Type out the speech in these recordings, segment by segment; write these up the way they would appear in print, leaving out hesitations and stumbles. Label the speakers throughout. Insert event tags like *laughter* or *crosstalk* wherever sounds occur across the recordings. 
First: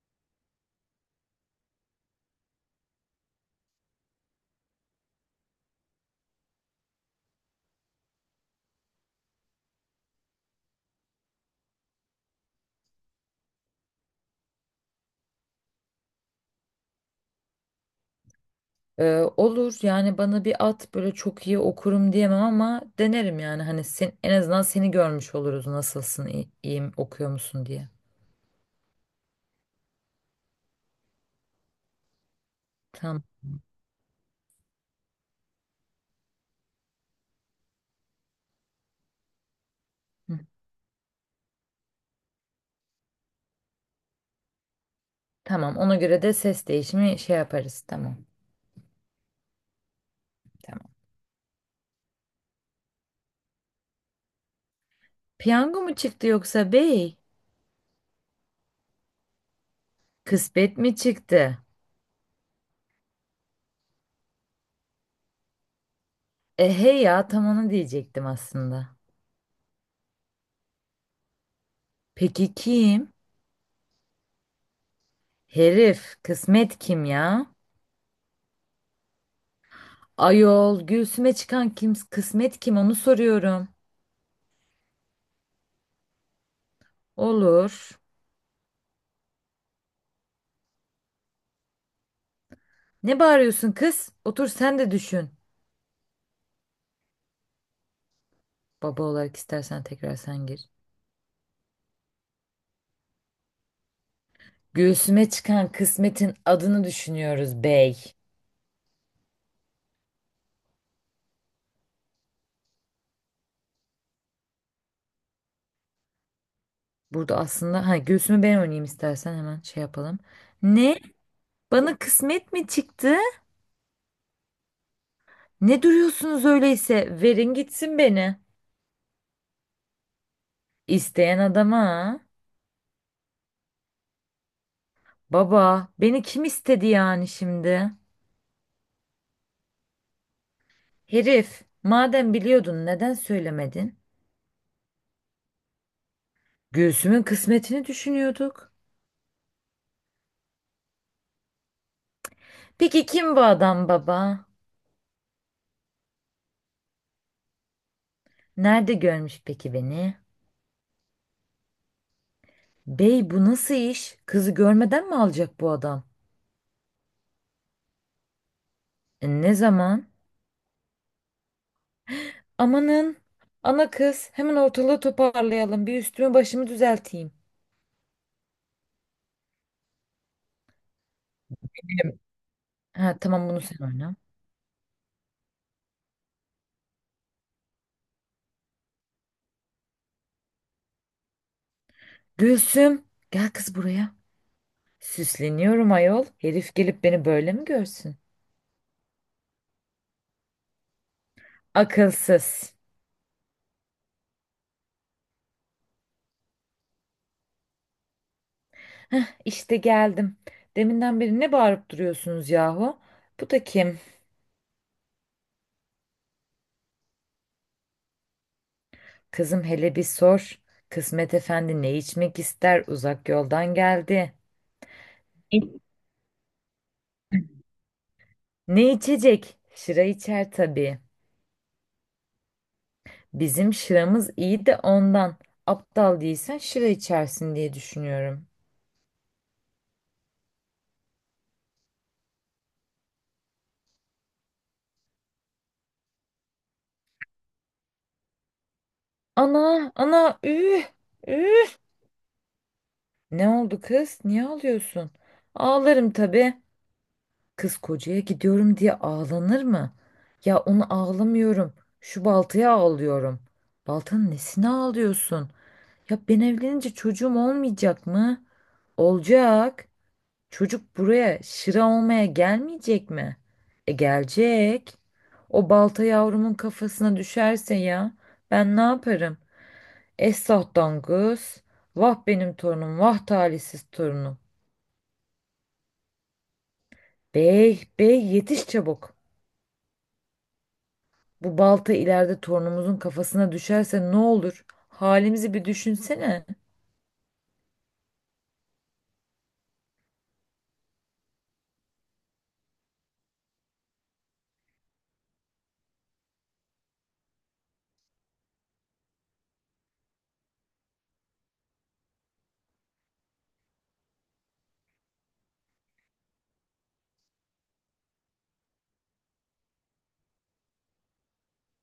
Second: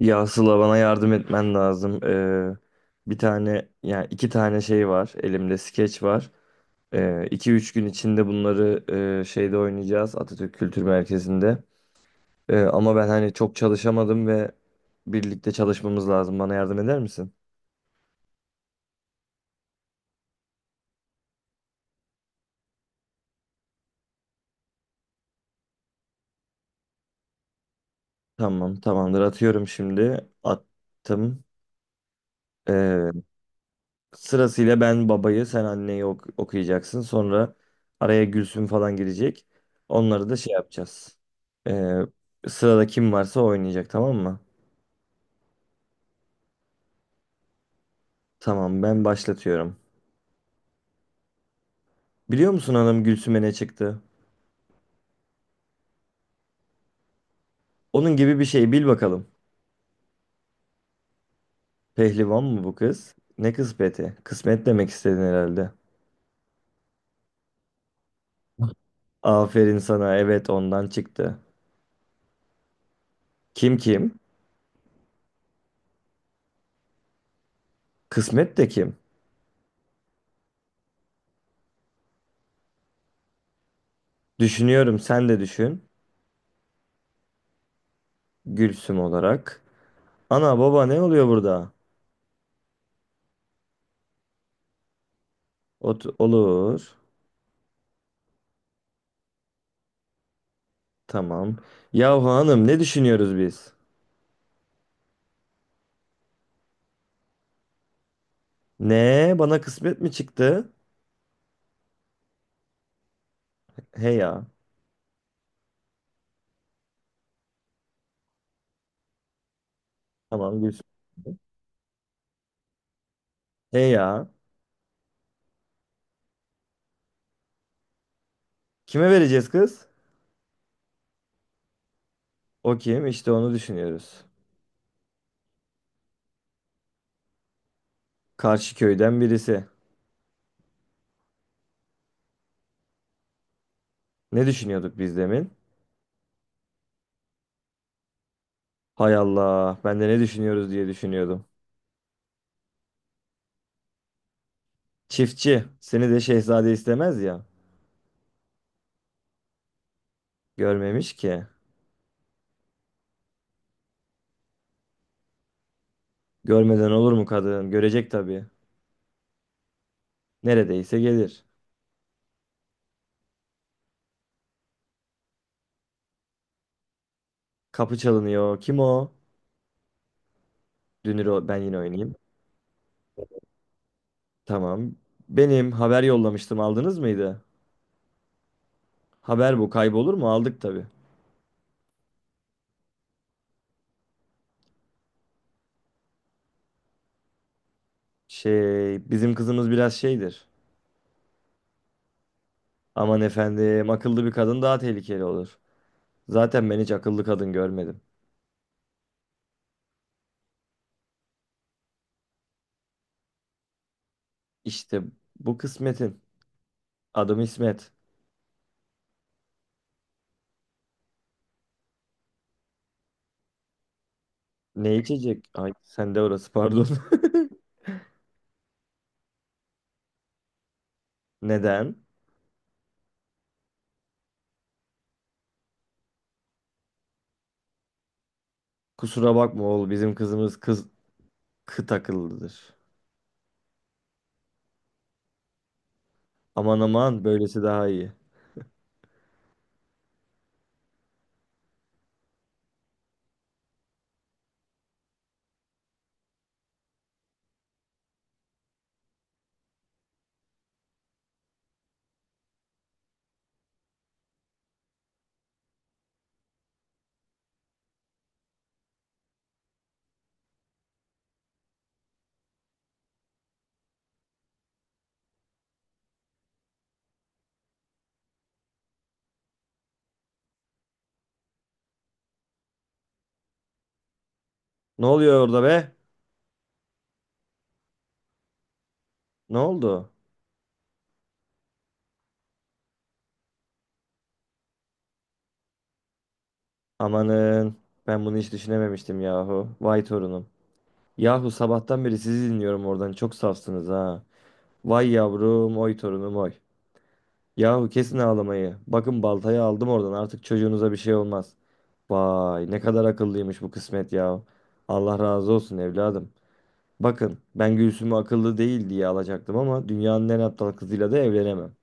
Speaker 1: Ya Sıla bana yardım etmen lazım. Bir tane yani iki tane şey var. Elimde skeç var. İki üç gün içinde bunları şeyde oynayacağız Atatürk Kültür Merkezi'nde. Ama ben hani çok çalışamadım ve birlikte çalışmamız lazım. Bana yardım eder misin?
Speaker 2: Ee, olur yani bana bir at böyle çok iyi okurum diyemem ama denerim yani hani sen, en azından seni görmüş oluruz nasılsın iyi, iyiyim okuyor musun diye.
Speaker 1: Tamam, tamamdır. Atıyorum şimdi. Attım. Ee,
Speaker 2: Tamam.
Speaker 1: Sırasıyla ben babayı, sen anneyi okuyacaksın. Sonra araya Gülsüm falan girecek. Onları da
Speaker 2: Hı.
Speaker 1: şey yapacağız. Ee, Sırada kim varsa oynayacak, tamam mı?
Speaker 2: Tamam ona göre de ses değişimi şey yaparız tamam.
Speaker 1: Tamam, ben başlatıyorum.
Speaker 2: Tamam.
Speaker 1: Biliyor musun hanım, Gülsüm'e ne çıktı?
Speaker 2: Piyango mu çıktı yoksa bey?
Speaker 1: Onun gibi bir şey, bil bakalım.
Speaker 2: Kısmet mi çıktı?
Speaker 1: Pehlivan mı bu kız? Ne kısmeti? Kısmet demek istedin herhalde.
Speaker 2: E hey ya tam onu diyecektim aslında.
Speaker 1: Aferin sana, evet, ondan çıktı.
Speaker 2: Peki kim?
Speaker 1: Kim kim?
Speaker 2: Herif kısmet kim ya?
Speaker 1: Kısmet de kim?
Speaker 2: Ayol göğsüme çıkan kim kısmet kim onu soruyorum.
Speaker 1: Düşünüyorum, sen de düşün.
Speaker 2: Olur.
Speaker 1: Gülsüm olarak. Ana baba ne oluyor burada?
Speaker 2: Ne bağırıyorsun kız? Otur sen de düşün.
Speaker 1: Olur.
Speaker 2: Baba olarak istersen tekrar sen gir.
Speaker 1: Tamam. Yahu hanım, ne düşünüyoruz biz?
Speaker 2: Göğsüme çıkan kısmetin adını düşünüyoruz bey.
Speaker 1: Ne? Bana kısmet mi çıktı? He ya.
Speaker 2: Burada aslında ha göğsümü ben oynayayım istersen hemen şey yapalım.
Speaker 1: Tamam Gülsüm.
Speaker 2: Ne? Bana kısmet mi çıktı?
Speaker 1: He ya.
Speaker 2: Ne duruyorsunuz öyleyse? Verin gitsin beni.
Speaker 1: Kime vereceğiz kız?
Speaker 2: İsteyen adama. Ha?
Speaker 1: O kim? İşte onu düşünüyoruz.
Speaker 2: Baba, beni kim istedi yani şimdi?
Speaker 1: Karşı köyden birisi.
Speaker 2: Herif, madem biliyordun neden söylemedin?
Speaker 1: Ne düşünüyorduk biz demin?
Speaker 2: Göğsümün kısmetini düşünüyorduk.
Speaker 1: Hay Allah. Ben de ne düşünüyoruz diye düşünüyordum.
Speaker 2: Peki kim bu adam baba?
Speaker 1: Çiftçi. Seni de şehzade istemez ya.
Speaker 2: Nerede görmüş peki beni?
Speaker 1: Görmemiş ki.
Speaker 2: Bey bu nasıl iş? Kızı görmeden mi alacak bu adam?
Speaker 1: Görmeden olur mu kadın? Görecek tabii.
Speaker 2: Ne zaman?
Speaker 1: Neredeyse gelir.
Speaker 2: Amanın. Ana kız hemen ortalığı toparlayalım. Bir üstümü başımı düzelteyim.
Speaker 1: Kapı çalınıyor. Kim o? Ben yine oynayayım.
Speaker 2: Ha tamam bunu sen oyna.
Speaker 1: Tamam. Benim haber yollamıştım, aldınız mıydı? Haber bu kaybolur mu? Aldık tabii.
Speaker 2: Gülsüm gel kız buraya. Süsleniyorum ayol. Herif gelip beni böyle mi görsün?
Speaker 1: Şey, bizim kızımız biraz şeydir.
Speaker 2: Akılsız.
Speaker 1: Aman efendim, akıllı bir kadın daha tehlikeli olur. Zaten ben hiç akıllı kadın görmedim.
Speaker 2: İşte geldim. Deminden beri ne bağırıp duruyorsunuz yahu? Bu da kim?
Speaker 1: İşte bu kısmetin. Adım İsmet.
Speaker 2: Kızım hele bir sor. Kısmet Efendi ne içmek ister? Uzak yoldan geldi.
Speaker 1: Ne içecek? Ay
Speaker 2: İ-
Speaker 1: sen de, orası pardon.
Speaker 2: Ne içecek? Şıra içer tabii.
Speaker 1: *laughs* Neden?
Speaker 2: Bizim şıramız iyi de ondan. Aptal değilsen şıra içersin diye düşünüyorum.
Speaker 1: Kusura bakma oğul, bizim kızımız kıt akıllıdır. Aman aman, böylesi daha iyi.
Speaker 2: Ana, ana, üh, üh. Ne oldu kız? Niye ağlıyorsun? Ağlarım tabii. Kız kocaya gidiyorum diye ağlanır mı? Ya onu ağlamıyorum. Şu baltaya ağlıyorum. Baltanın nesine ağlıyorsun? Ya ben evlenince çocuğum olmayacak mı? Olacak. Çocuk buraya şıra olmaya gelmeyecek mi? E gelecek. O balta yavrumun kafasına düşerse ya ben ne yaparım? Esah dangus. Vah benim torunum, vah talihsiz torunum.
Speaker 1: Ne oluyor orada be?
Speaker 2: Bey, bey yetiş çabuk.
Speaker 1: Ne oldu?
Speaker 2: Bu balta ileride torunumuzun kafasına düşerse ne olur? Halimizi bir düşünsene.
Speaker 1: Amanın, ben bunu hiç düşünememiştim yahu. Vay torunum. Yahu sabahtan beri sizi dinliyorum, oradan çok safsınız ha. Vay yavrum, oy torunum oy. Yahu kesin ağlamayı. Bakın, baltayı aldım oradan, artık çocuğunuza bir şey olmaz. Vay ne kadar akıllıymış bu kısmet yahu. Allah razı olsun evladım. Bakın, ben Gülsüm'ü akıllı değil diye alacaktım ama dünyanın en aptal kızıyla da evlenemem.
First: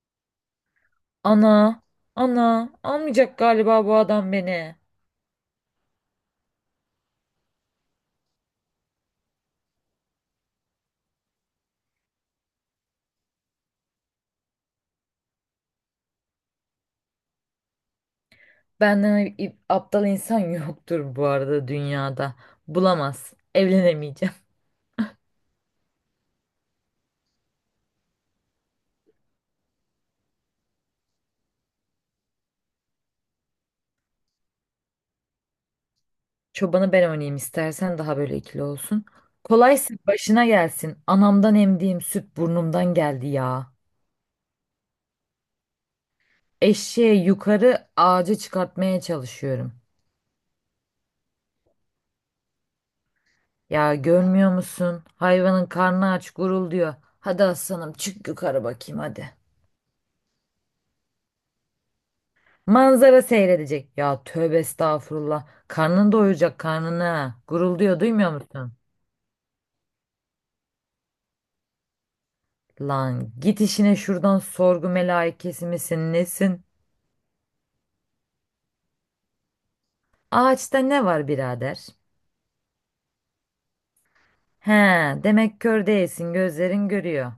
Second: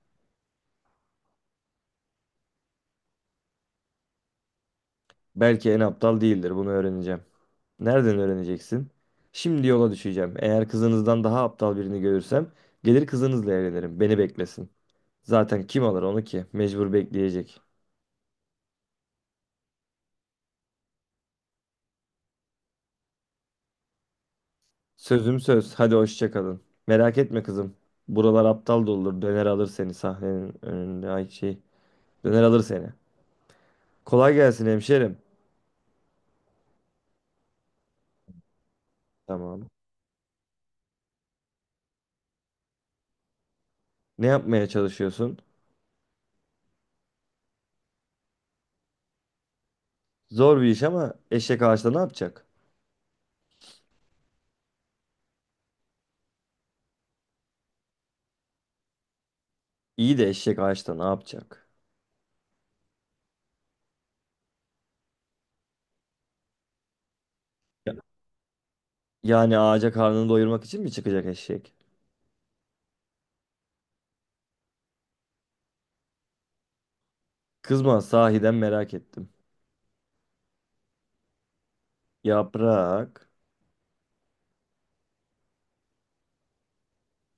Speaker 2: Ana, ana almayacak galiba bu adam beni.
Speaker 1: Belki en aptal değildir. Bunu öğreneceğim. Nereden öğreneceksin? Şimdi yola düşeceğim. Eğer kızınızdan daha aptal birini görürsem gelir kızınızla evlenirim. Beni beklesin. Zaten kim alır onu ki? Mecbur bekleyecek.
Speaker 2: Benden i- aptal insan yoktur bu arada dünyada. Bulamaz. Evlenemeyeceğim.
Speaker 1: Sözüm söz. Hadi hoşça kalın. Merak etme kızım. Buralar aptal doludur. Döner alır seni sahnenin önünde. Ay şey. Döner alır seni. Kolay gelsin hemşerim.
Speaker 2: Çobanı ben oynayayım istersen daha böyle ikili olsun.
Speaker 1: Tamam.
Speaker 2: Kolaysa başına gelsin. Anamdan emdiğim süt burnumdan geldi ya.
Speaker 1: Ne yapmaya çalışıyorsun?
Speaker 2: Eşeği yukarı ağaca çıkartmaya çalışıyorum.
Speaker 1: Zor bir iş ama eşek ağaçta ne yapacak?
Speaker 2: Ya görmüyor musun? Hayvanın karnı aç gurulduyor. Hadi aslanım çık yukarı bakayım hadi.
Speaker 1: İyi de eşek ağaçta ne yapacak?
Speaker 2: Manzara seyredecek. Ya tövbe estağfurullah. Karnını doyuracak karnını. Gurulduyor duymuyor musun?
Speaker 1: Yani ağaca karnını doyurmak için mi çıkacak eşek?
Speaker 2: Lan git işine şuradan sorgu melaikesi misin nesin?
Speaker 1: Kızma, sahiden merak ettim.
Speaker 2: Ağaçta ne var birader?
Speaker 1: Yaprak.
Speaker 2: He, demek kör değilsin gözlerin görüyor.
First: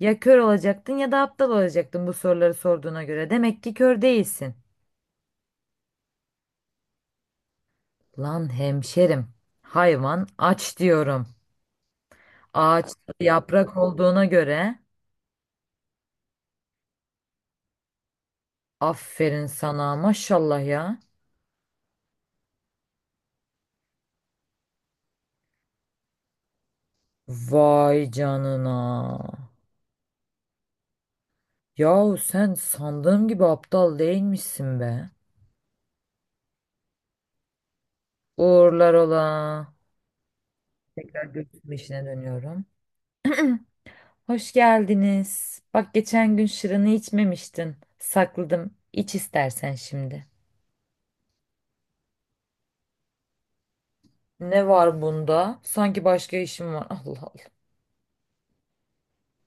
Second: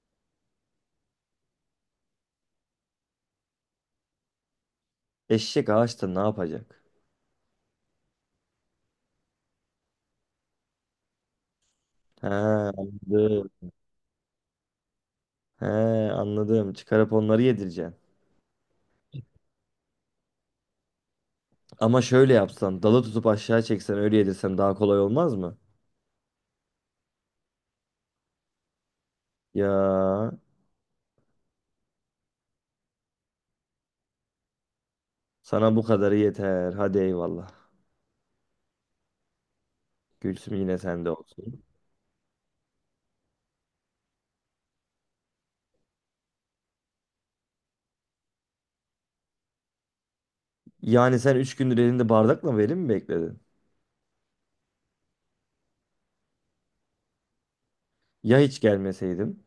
Speaker 2: Ya kör olacaktın ya da aptal olacaktın bu soruları sorduğuna göre. Demek ki kör değilsin.
Speaker 1: Eşek ağaçta ne yapacak?
Speaker 2: Lan hemşerim, hayvan aç diyorum.
Speaker 1: He,
Speaker 2: Ağaçta
Speaker 1: anladım.
Speaker 2: yaprak olduğuna göre
Speaker 1: He, anladım. Çıkarıp onları yedireceksin.
Speaker 2: aferin sana maşallah ya.
Speaker 1: Ama şöyle yapsan, dalı tutup aşağı çeksen, öyle yedirsen daha kolay olmaz mı?
Speaker 2: Vay canına.
Speaker 1: Ya
Speaker 2: Yahu sen sandığım gibi aptal değilmişsin be.
Speaker 1: sana bu kadarı yeter. Hadi eyvallah.
Speaker 2: Uğurlar ola.
Speaker 1: Gülsüm yine sende
Speaker 2: Tekrar
Speaker 1: olsun.
Speaker 2: görüşme işine dönüyorum. Hoş geldiniz. Bak geçen gün şırını içmemiştin. Sakladım. İç istersen şimdi.
Speaker 1: Yani sen 3 gündür elinde bardakla verim mi bekledin?
Speaker 2: Ne var bunda? Sanki başka işim var. *laughs* Allah Allah.
Speaker 1: Ya hiç gelmeseydim?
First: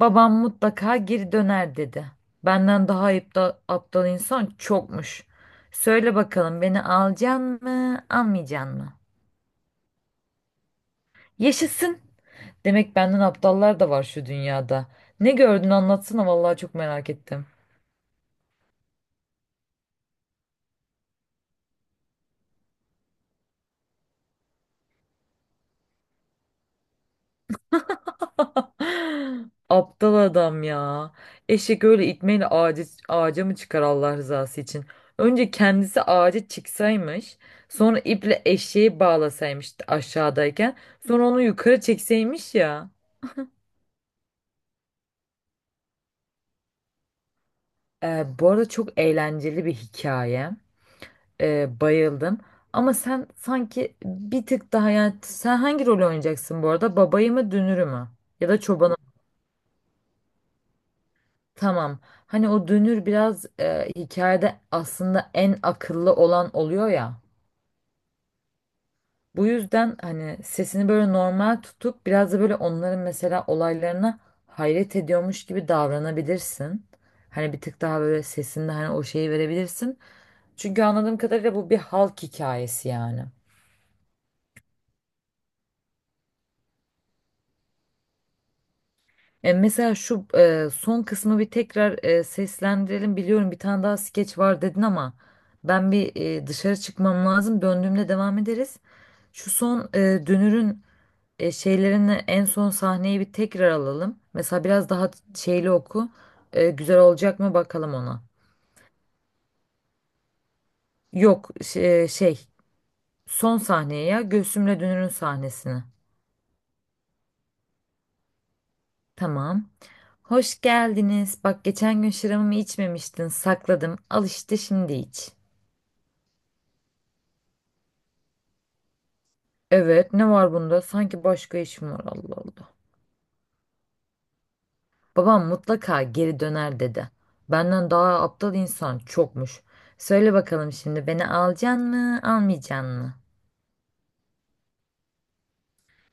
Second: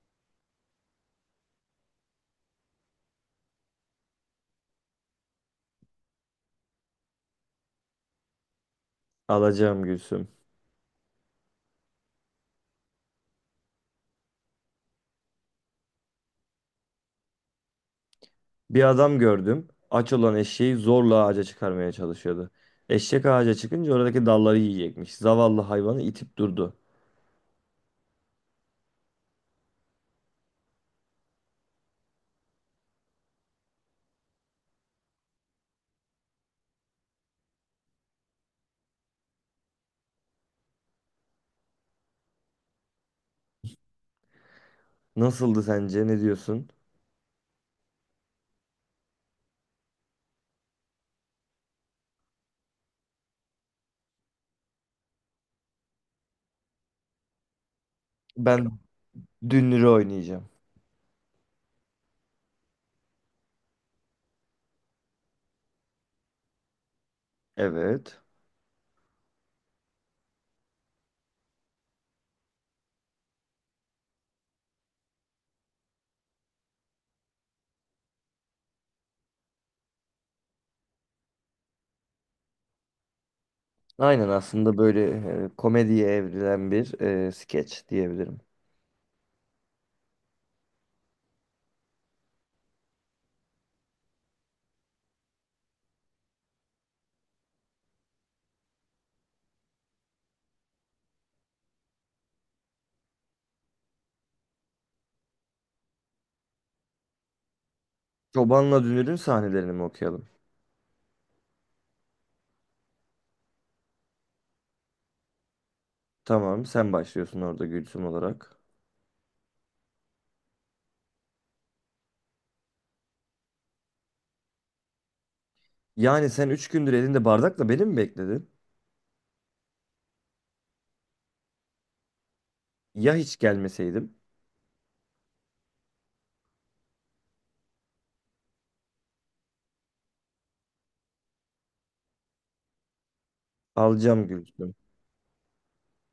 Speaker 2: Babam mutlaka geri döner dedi. Benden daha aptal insan çokmuş. Söyle bakalım beni alacaksın mı, almayacaksın mı?
Speaker 1: Alacağım Gülsüm.
Speaker 2: Yaşasın. Demek benden aptallar da var şu dünyada. Ne gördün anlatsana vallahi çok merak ettim.
Speaker 1: Bir adam gördüm. Aç olan eşeği zorla ağaca çıkarmaya çalışıyordu. Eşek ağaca çıkınca oradaki dalları yiyecekmiş. Zavallı hayvanı itip durdu.
Speaker 2: *laughs* Aptal adam ya. Eşek öyle itmeyle ağaca mı çıkar Allah rızası için? Önce kendisi ağaca çıksaymış. Sonra iple eşeği bağlasaymış aşağıdayken. Sonra onu yukarı çekseymiş ya.
Speaker 1: Nasıldı sence? Ne diyorsun?
Speaker 2: Bu arada çok eğlenceli bir hikaye. Bayıldım. Ama sen sanki bir tık daha yani sen hangi rolü oynayacaksın bu arada? Babayı mı dünürü mü? Ya da
Speaker 1: Ben
Speaker 2: çobanı.
Speaker 1: Dünür'ü oynayacağım.
Speaker 2: Tamam. Hani o dönür biraz hikayede aslında en akıllı olan oluyor ya.
Speaker 1: Evet.
Speaker 2: Bu yüzden hani sesini böyle normal tutup biraz da böyle onların mesela olaylarına hayret ediyormuş gibi davranabilirsin. Hani bir tık daha böyle sesinde hani o şeyi verebilirsin. Çünkü anladığım kadarıyla bu bir halk hikayesi yani.
Speaker 1: Aynen, aslında böyle komediye evrilen bir skeç diyebilirim.
Speaker 2: Mesela şu son kısmı bir tekrar seslendirelim. Biliyorum bir tane daha skeç var dedin ama ben bir dışarı çıkmam lazım. Döndüğümde devam ederiz. Şu son Dünür'ün şeylerini en son sahneyi bir tekrar alalım. Mesela biraz daha şeyli oku. Güzel olacak mı bakalım ona.
Speaker 1: Çobanla Dünür'ün sahnelerini mi okuyalım?
Speaker 2: Yok şey, şey son sahneye ya Gülsüm'le Dünür'ün sahnesini.
Speaker 1: Tamam, sen başlıyorsun orada Gülsüm olarak.
Speaker 2: Tamam. Hoş geldiniz. Bak geçen gün şıramımı içmemiştin. Sakladım. Al işte şimdi iç.
Speaker 1: Yani sen üç gündür elinde bardakla beni mi bekledin?
Speaker 2: Evet ne var bunda? Sanki başka işim var Allah Allah.
Speaker 1: Ya hiç gelmeseydim?
Speaker 2: Babam mutlaka geri döner dedi. Benden daha aptal insan çokmuş. Söyle bakalım şimdi beni alacaksın mı, almayacaksın mı?
Speaker 1: Alacağım Gülsüm.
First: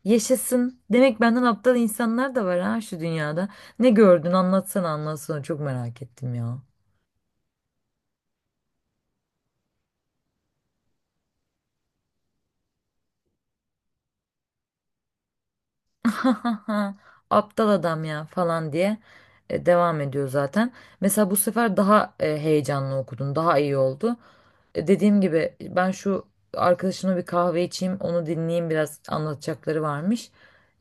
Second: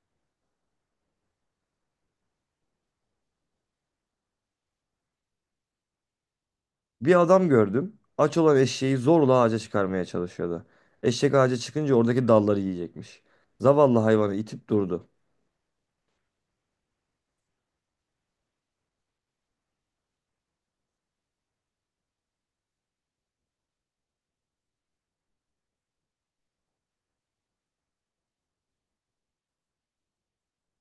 Speaker 2: Yaşasın. Demek benden aptal insanlar da var ha şu dünyada. Ne gördün anlatsana anlatsana çok merak ettim ya.
Speaker 1: Bir adam gördüm. Aç olan eşeği zorla ağaca çıkarmaya çalışıyordu. Eşek ağaca çıkınca oradaki dalları yiyecekmiş. Zavallı hayvanı itip durdu.
Speaker 2: *laughs* Aptal adam ya falan diye devam ediyor zaten. Mesela bu sefer daha heyecanlı okudun, daha iyi oldu. Dediğim gibi ben şu arkadaşımla bir kahve içeyim, onu dinleyeyim biraz anlatacakları varmış.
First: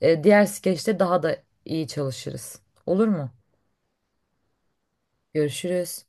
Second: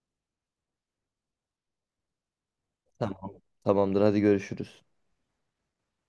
Speaker 2: Diğer skeçte daha da iyi çalışırız. Olur mu?
Speaker 1: Tamam. Tamamdır, hadi görüşürüz.
Speaker 2: Görüşürüz.